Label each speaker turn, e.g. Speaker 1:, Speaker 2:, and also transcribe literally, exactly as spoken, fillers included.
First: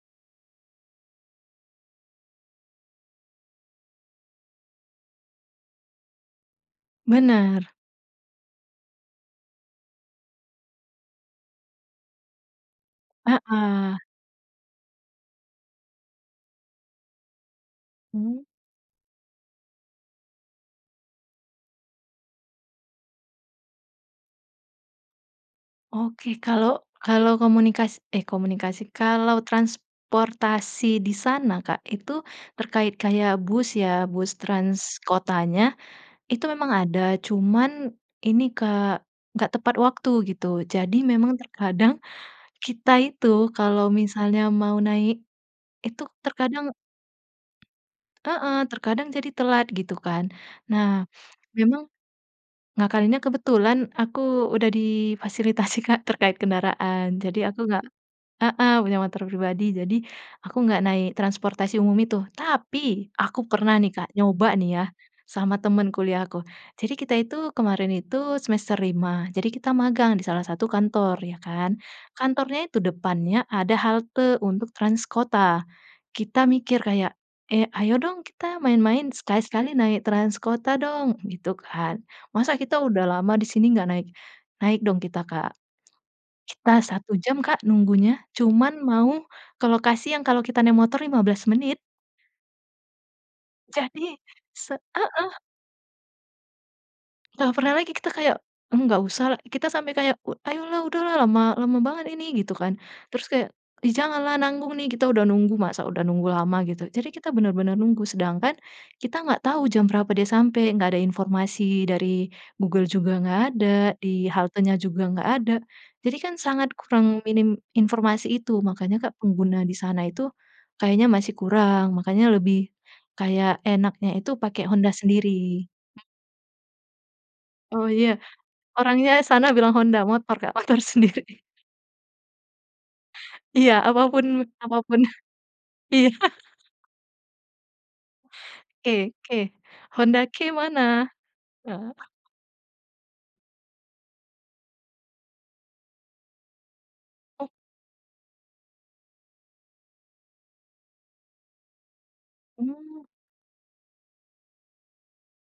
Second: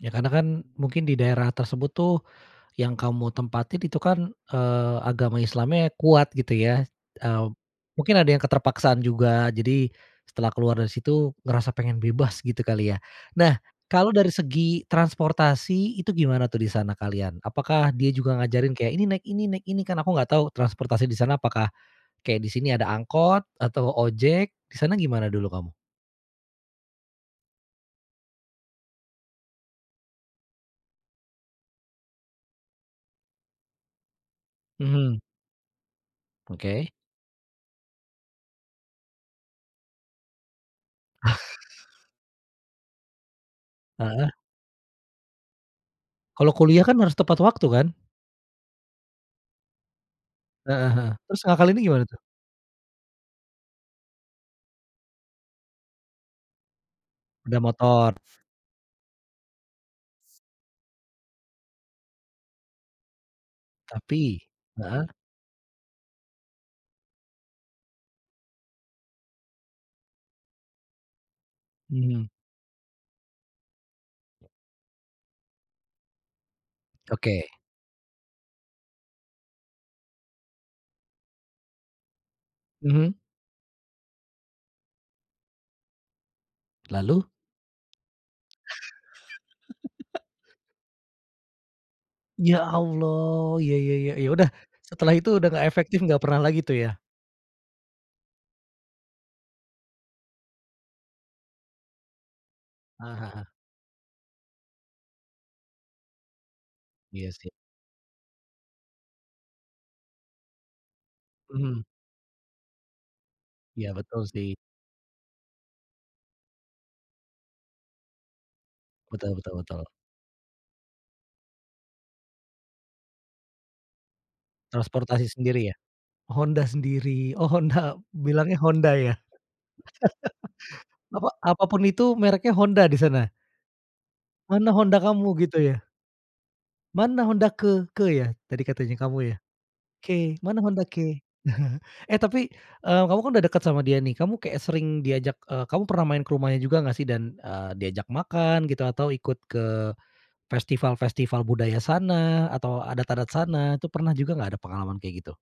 Speaker 1: Ya, karena kan, mungkin di daerah tersebut tuh, yang kamu mau tempatin itu kan, eee, agama Islamnya kuat, gitu ya. Eee,
Speaker 2: Benar.
Speaker 1: mungkin ada yang keterpaksaan juga, jadi setelah keluar dari situ ngerasa pengen bebas, gitu kali ya. Nah,
Speaker 2: Heeh.
Speaker 1: kalau dari segi transportasi itu gimana tuh, di sana kalian? Apakah dia juga
Speaker 2: Hmm.
Speaker 1: ngajarin kayak ini, naik ini, naik ini, kan aku gak tau transportasi di sana apakah kayak di sini ada angkot atau ojek. Di sana gimana dulu kamu?
Speaker 2: Oke, kalau kalau komunikasi eh, komunikasi, kalau transportasi di sana, Kak, itu terkait kayak bus ya, bus trans
Speaker 1: Mhm.
Speaker 2: kotanya, itu memang
Speaker 1: Oke.
Speaker 2: ada, cuman ini, Kak, enggak tepat waktu gitu jadi memang terkadang kita itu kalau
Speaker 1: Heeh.
Speaker 2: misalnya mau naik, itu
Speaker 1: Kalau
Speaker 2: terkadang
Speaker 1: kuliah kan harus tepat waktu kan?
Speaker 2: heeh, terkadang jadi telat, gitu kan. Nah,
Speaker 1: Heeh heeh. Terus
Speaker 2: memang
Speaker 1: ngakalinnya gimana tuh?
Speaker 2: ngakalinnya kebetulan aku udah difasilitasi, Kak, terkait kendaraan, jadi aku
Speaker 1: Udah
Speaker 2: nggak
Speaker 1: motor.
Speaker 2: heeh, punya motor pribadi, jadi aku nggak naik transportasi umum itu. Tapi aku pernah nih, Kak,
Speaker 1: Tapi?
Speaker 2: nyoba nih ya
Speaker 1: Heeh.
Speaker 2: sama temen kuliah aku, jadi kita itu kemarin itu semester lima, jadi kita magang di salah satu kantor, ya kan.
Speaker 1: Mhm.
Speaker 2: Kantornya itu depannya ada halte untuk trans kota, kita mikir kayak,
Speaker 1: Oke.
Speaker 2: "Eh, ayo dong kita main-main sekali-kali naik trans kota dong!" gitu kan. "Masa kita udah
Speaker 1: Mhm.
Speaker 2: lama di sini nggak naik?" Naik dong kita, Kak. Kita satu
Speaker 1: Lalu?
Speaker 2: jam, Kak, nunggunya cuman mau ke lokasi yang kalau kita naik motor lima belas menit.
Speaker 1: Ya Allah, ya ya ya
Speaker 2: Jadi
Speaker 1: ya udah,
Speaker 2: se
Speaker 1: setelah itu
Speaker 2: heeh.
Speaker 1: udah nggak efektif nggak pernah lagi tuh ya?
Speaker 2: Nah, pernah lagi kita kayak, eee, "Nggak usah" kita sampai kayak, "Ayolah, udahlah lama lama banget ini," gitu kan.
Speaker 1: Eee,
Speaker 2: Terus
Speaker 1: heeh.
Speaker 2: kayak, "Ih, janganlah nanggung nih, kita udah nunggu, masa udah nunggu lama," gitu. Jadi kita
Speaker 1: Iya sih.
Speaker 2: bener-bener nunggu, sedangkan kita nggak tahu jam berapa dia sampai, nggak ada informasi
Speaker 1: Mhm.
Speaker 2: dari Google juga nggak ada,
Speaker 1: Iya, betul
Speaker 2: di
Speaker 1: sih.
Speaker 2: haltenya juga nggak ada, jadi kan sangat kurang, minim informasi itu, makanya, Kak,
Speaker 1: Betul betul
Speaker 2: pengguna di
Speaker 1: betul.
Speaker 2: sana itu kayaknya masih kurang, makanya lebih kayak enaknya itu pakai Honda
Speaker 1: Transportasi
Speaker 2: sendiri.
Speaker 1: sendiri ya? Honda sendiri, oh,
Speaker 2: Oh
Speaker 1: Honda
Speaker 2: iya,
Speaker 1: bilangnya Honda
Speaker 2: orangnya
Speaker 1: ya?
Speaker 2: sana bilang Honda, motor Kak, motor sendiri.
Speaker 1: Apa apapun itu mereknya Honda di sana.
Speaker 2: Iya, apapun
Speaker 1: Mana
Speaker 2: apapun.
Speaker 1: Honda kamu gitu ya?
Speaker 2: Iya.
Speaker 1: Mana Honda ke ke ya? Tadi katanya
Speaker 2: Ke
Speaker 1: kamu ya?
Speaker 2: ke, Honda
Speaker 1: Ke,
Speaker 2: ke
Speaker 1: Mana Honda
Speaker 2: mana?
Speaker 1: ke?
Speaker 2: Heeh.
Speaker 1: Eh, tapi, eee, kamu kan udah deket sama dia nih, kayak sering, eee, diajak kamu pernah main ke rumahnya juga gak sih? Dan,
Speaker 2: Oh.
Speaker 1: eee, diajak makan gitu atau ikut ke festival-festival budaya sana atau
Speaker 2: Mmm.
Speaker 1: adat-adat sana, itu pernah juga gak ada pengalaman kayak gitu?